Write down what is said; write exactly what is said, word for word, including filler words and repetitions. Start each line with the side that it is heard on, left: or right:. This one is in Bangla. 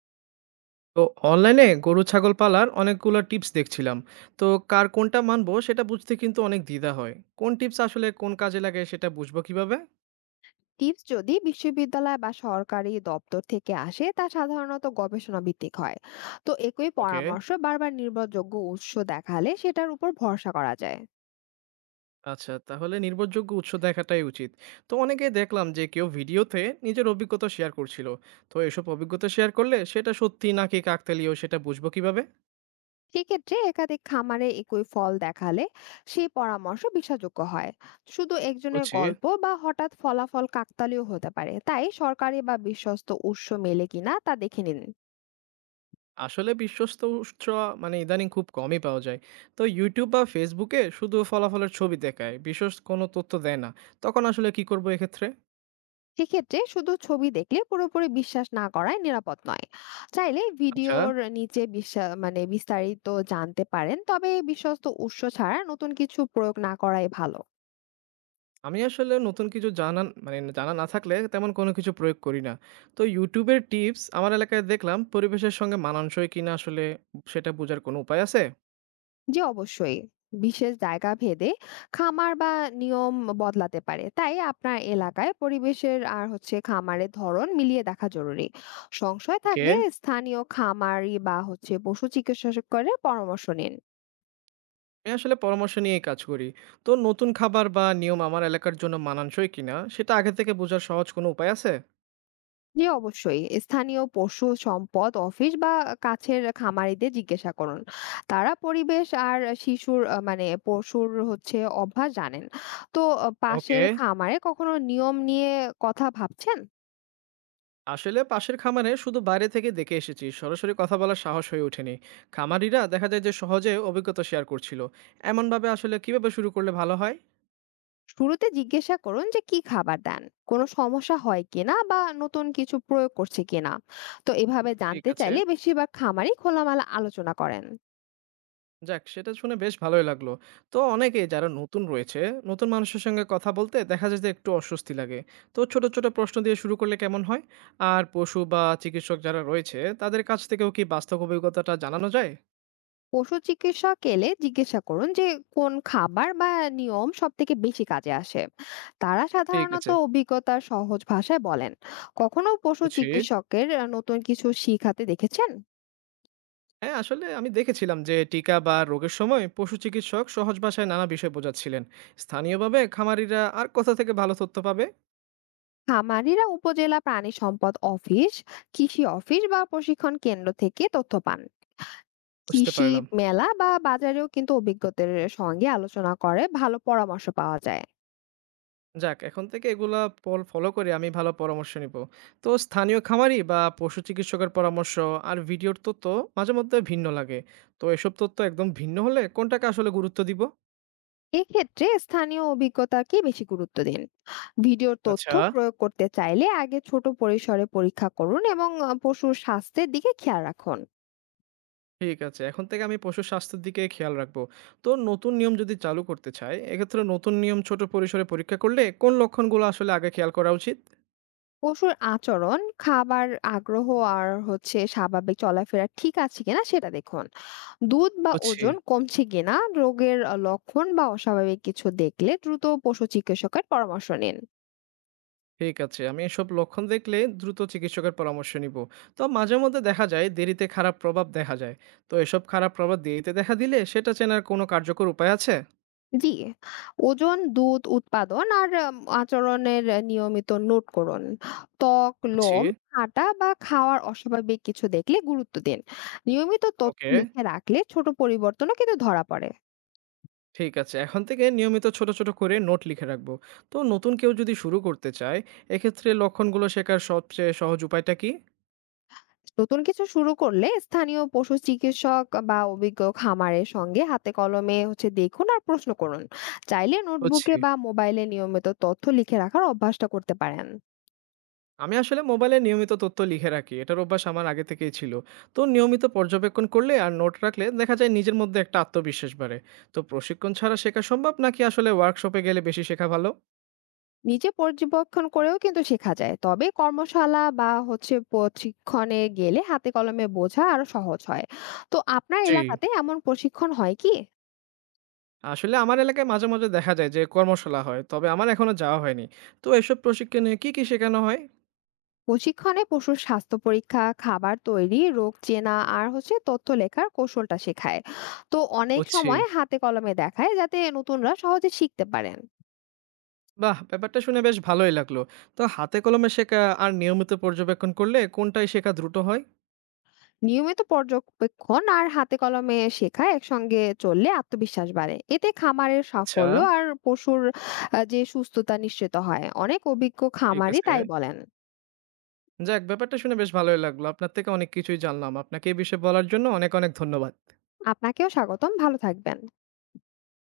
right: তো অনলাইনে গরু ছাগল পালার অনেকগুলো টিপস দেখছিলাম। তো কার কোনটা মানবো সেটা বুঝতে কিন্তু অনেক দ্বিধা হয়। কোন টিপস আসলে কোন কাজে লাগে সেটা বুঝবো কিভাবে?
left: টিপস যদি বিশ্ববিদ্যালয় বা সরকারি দপ্তর থেকে আসে তা সাধারণত গবেষণা ভিত্তিক হয়। তো একই
right: ওকে,
left: পরামর্শ বারবার নির্ভরযোগ্য উৎস দেখালে সেটার উপর ভরসা করা যায়।
right: আচ্ছা, তাহলে নির্ভরযোগ্য উৎস দেখাটাই উচিত। তো অনেকে দেখলাম যে কেউ ভিডিওতে নিজের অভিজ্ঞতা শেয়ার করছিল। তো এসব অভিজ্ঞতা শেয়ার করলে সেটা সত্যি নাকি কাকতালীয় সেটা বুঝবো কিভাবে?
left: সেক্ষেত্রে একাধিক খামারে একই ফল দেখালে সেই পরামর্শ বিশ্বাসযোগ্য হয়। শুধু একজনের
right: বুঝছি।
left: গল্প বা হঠাৎ ফলাফল কাকতালীয় হতে পারে, তাই সরকারি বা বিশ্বস্ত উৎস মেলে কিনা তা দেখে নিন।
right: আসলে বিশ্বস্ত উৎস মানে ইদানিং খুব কমই পাওয়া যায়। তো ইউটিউব বা ফেসবুকে শুধু ফলাফলের ছবি দেখায়, বিশেষ কোনো তথ্য দেয় না। তখন আসলে কি করব এক্ষেত্রে?
left: সেক্ষেত্রে শুধু ছবি দেখলে পুরোপুরি বিশ্বাস না করাই নিরাপদ নয়। চাইলে
right: আচ্ছা,
left: ভিডিওর নিচে বিশ্বা- মানে বিস্তারিত জানতে পারেন, তবে বিশ্বস্ত উৎস ছাড়া নতুন কিছু প্রয়োগ না করাই ভালো।
right: আমি আসলে নতুন কিছু জানা মানে জানা না থাকলে তেমন কোনো কিছু প্রয়োগ করি না। তো ইউটিউবের টিপস আমার এলাকায় দেখলাম পরিবেশের সঙ্গে মানানসই কিনা আসলে সেটা বোঝার কোনো উপায় আছে?
left: যে অবশ্যই, বিশেষ জায়গা ভেদে খামার বা নিয়ম বদলাতে পারে, তাই আপনার এলাকায় পরিবেশের আর হচ্ছে খামারের ধরন মিলিয়ে দেখা জরুরি। সংশয়
right: ওকে,
left: থাকলে স্থানীয় খামারি বা হচ্ছে পশু চিকিৎসকের পরামর্শ নিন।
right: আমি আসলে পরামর্শ নিয়েই কাজ করি। তো নতুন খাবার বা নিয়ম আমার এলাকার জন্য মানানসই কিনা সেটা আগে থেকে বোঝার সহজ কোনো উপায় আছে?
left: জি অবশ্যই। স্থানীয় পশু সম্পদ অফিস বা কাছের খামারিদের জিজ্ঞাসা করুন। তারা পরিবেশ আর শিশুর আ মানে পশুর হচ্ছে অভ্যাস জানেন। তো আ
right: ওকে,
left: পাশের খামারে কখনো নিয়ম নিয়ে কথা ভাবছেন?
right: আসলে পাশের খামারে শুধু বাইরে থেকে দেখে এসেছি, সরাসরি কথা বলার সাহস হয়ে ওঠেনি। খামারিরা দেখা যায় যে সহজে অভিজ্ঞতা শেয়ার করছিল। এমনভাবে আসলে কিভাবে শুরু করলে ভালো হয়?
left: শুরুতে জিজ্ঞাসা করুন যে কি খাবার দেন? কোনো সমস্যা হয় কিনা বা নতুন কিছু প্রয়োগ করছে কিনা? তো এভাবে
right: ঠিক
left: জানতে
right: আছে।
left: চাইলে বেশিরভাগ খামারই খোলামেলা আলোচনা করেন।
right: যাক, সেটা শুনে বেশ ভালোই লাগলো। তো অনেকেই যারা নতুন রয়েছে, নতুন মানুষের সঙ্গে কথা বলতে দেখা যায় যে একটু অস্বস্তি লাগে। তো ছোট ছোট প্রশ্ন দিয়ে শুরু করলে কেমন হয়? আর পশু বা চিকিৎসক যারা রয়েছে তাদের কাছ থেকেও কি বাস্তব অভিজ্ঞতাটা জানানো যায়?
left: পশু চিকিৎসক এলে জিজ্ঞাসা করুন যে কোন খাবার বা নিয়ম সব থেকে বেশি কাজে আসে। তারা
right: ঠিক
left: সাধারণত
right: আছে।
left: অভিজ্ঞতার সহজ ভাষায় বলেন। কখনো পশু
right: বুঝি।
left: চিকিৎসকের আহ, নতুন কিছু শিখাতে দেখেছেন?
right: হ্যাঁ, আসলে আমি দেখেছিলাম যে টিকা বা রোগের সময় পশু চিকিৎসক সহজ ভাষায় নানা বিষয় বোঝাচ্ছিলেন। স্থানীয়ভাবে খামারিরা আর কোথা থেকে ভালো তথ্য পাবে?
left: খামারিরা উপজেলা প্রাণী সম্পদ অফিস, কৃষি অফিস বা প্রশিক্ষণ কেন্দ্র থেকে তথ্য পান।
right: বুঝতে
left: কৃষি
right: পারলাম।
left: মেলা বা বাজারেও কিন্তু অভিজ্ঞতার সঙ্গে আলোচনা করে ভালো পরামর্শ পাওয়া যায়।
right: যাক, এখন থেকে এগুলা পল ফলো করে আমি ভালো পরামর্শ নিব। তো স্থানীয় খামারি বা পশু চিকিৎসকের পরামর্শ আর ভিডিওর তথ্য মাঝে মধ্যে ভিন্ন লাগে। তো এসব তথ্য একদম ভিন্ন হলে কোনটাকে আসলে গুরুত্ব দিব?
left: এক্ষেত্রে স্থানীয় অভিজ্ঞতাকে বেশি গুরুত্ব দিন। ভিডিওর তথ্য
right: আচ্ছা।
left: প্রয়োগ করতে চাইলে আগে ছোট পরিসরে পরীক্ষা করুন এবং আহ, পশুর স্বাস্থ্যের দিকে খেয়াল রাখুন।
right: ঠিক আছে। এখন থেকে আমি পশুর স্বাস্থ্যের দিকে খেয়াল রাখবো। তো নতুন নিয়ম যদি চালু করতে চাই, এক্ষেত্রে নতুন নিয়ম ছোট পরিসরে পরীক্ষা করলে কোন লক্ষণগুলো আসলে আগে খেয়াল করা উচিত?
left: পশুর আচরণ, খাবার, আগ্রহ আর হচ্ছে স্বাভাবিক চলাফেরা ঠিক আছে কিনা সেটা দেখুন। দুধ বা
right: বুঝছি।
left: ওজন কমছে কিনা, রোগের আহ, লক্ষণ বা অস্বাভাবিক কিছু দেখলে দ্রুত পশু চিকিৎসকের পরামর্শ নিন।
right: ঠিক আছে। আমি এসব লক্ষণ দেখলে দ্রুত চিকিৎসকের পরামর্শ নিব। তো মাঝে মধ্যে দেখা যায় দেরিতে খারাপ প্রভাব দেখা যায়। তো এসব খারাপ প্রভাব দেরিতে দেখা দিলে সেটা চেনার কোনো কার্যকর উপায় আছে?
left: জি, ওজন, দুধ উৎপাদন আর আম আচরণের নিয়মিত নোট করুন। ত্বক,
right: বুঝছি।
left: লোম, হাঁটা বা খাওয়ার অস্বাভাবিক কিছু দেখলে গুরুত্ব দিন। নিয়মিত তথ্য
right: ওকে,
left: লিখে রাখলে ছোট পরিবর্তনও কিন্তু ধরা পড়ে।
right: ঠিক আছে। এখন থেকে নিয়মিত ছোট, ছোট করে নোট লিখে রাখবো। তো নতুন কেউ যদি শুরু করতে চায়, এক্ষেত্রে লক্ষণগুলো শেখার সবচেয়ে সহজ উপায়টা কি?
left: নতুন কিছু শুরু করলে স্থানীয় পশু চিকিৎসক বা অভিজ্ঞ খামারের সঙ্গে হাতে কলমে হচ্ছে দেখুন আর প্রশ্ন করুন। চাইলে
right: বুঝছি।
left: নোটবুকে বা মোবাইলে নিয়মিত তথ্য লিখে রাখার অভ্যাসটা করতে পারেন।
right: আমি আসলে মোবাইলে নিয়মিত তথ্য লিখে রাখি। এটার অভ্যাস আমার আগে থেকেই ছিল। তো নিয়মিত পর্যবেক্ষণ করলে আর নোট রাখলে দেখা যায় নিজের মধ্যে একটা আত্মবিশ্বাস বাড়ে। তো প্রশিক্ষণ ছাড়া শেখা সম্ভব নাকি আসলে ওয়ার্কশপে গেলে বেশি শেখা ভালো?
left: নিজে পর্যবেক্ষণ করেও কিন্তু শেখা যায়, তবে কর্মশালা বা হচ্ছে প্রশিক্ষণে গেলে হাতে কলমে বোঝা আরো সহজ হয়। তো আপনার
right: জি।
left: এলাকাতে এমন প্রশিক্ষণ হয় কি?
right: আসলে আমার এলাকায় মাঝে, মাঝে দেখা যায় যে কর্মশালা হয়। তবে আমার এখনো যাওয়া হয়নি। তো এসব প্রশিক্ষণে কি, কি শেখানো হয়?
left: প্রশিক্ষণে পশুর স্বাস্থ্য পরীক্ষা, খাবার তৈরি, রোগ চেনা আর হচ্ছে তথ্য লেখার কৌশলটা শেখায়। তো অনেক
right: বুঝছি।
left: সময় হাতে কলমে দেখায় যাতে নতুনরা সহজে শিখতে পারেন।
right: বাহ! ব্যাপারটা শুনে বেশ ভালোই লাগলো। তো হাতে কলমে শেখা আর নিয়মিত পর্যবেক্ষণ করলে কোনটায় শেখা দ্রুত হয়?
left: নিয়মিত পর্যবেক্ষণ আর হাতে কলমে শেখা একসঙ্গে চললে আত্মবিশ্বাস বাড়ে, এতে খামারের
right: আচ্ছা।
left: সাফল্য আর পশুর আহ, যে সুস্থতা নিশ্চিত হয়। অনেক অভিজ্ঞ
right: ঠিক
left: খামারি
right: আছে।
left: তাই বলেন।
right: যাক, ব্যাপারটা শুনে বেশ ভালোই লাগলো। আপনার থেকে অনেক কিছুই জানলাম। আপনাকে এই বিষয়ে বলার জন্য অনেক, অনেক ধন্যবাদ।
left: আপনাকেও স্বাগতম, ভালো থাকবেন।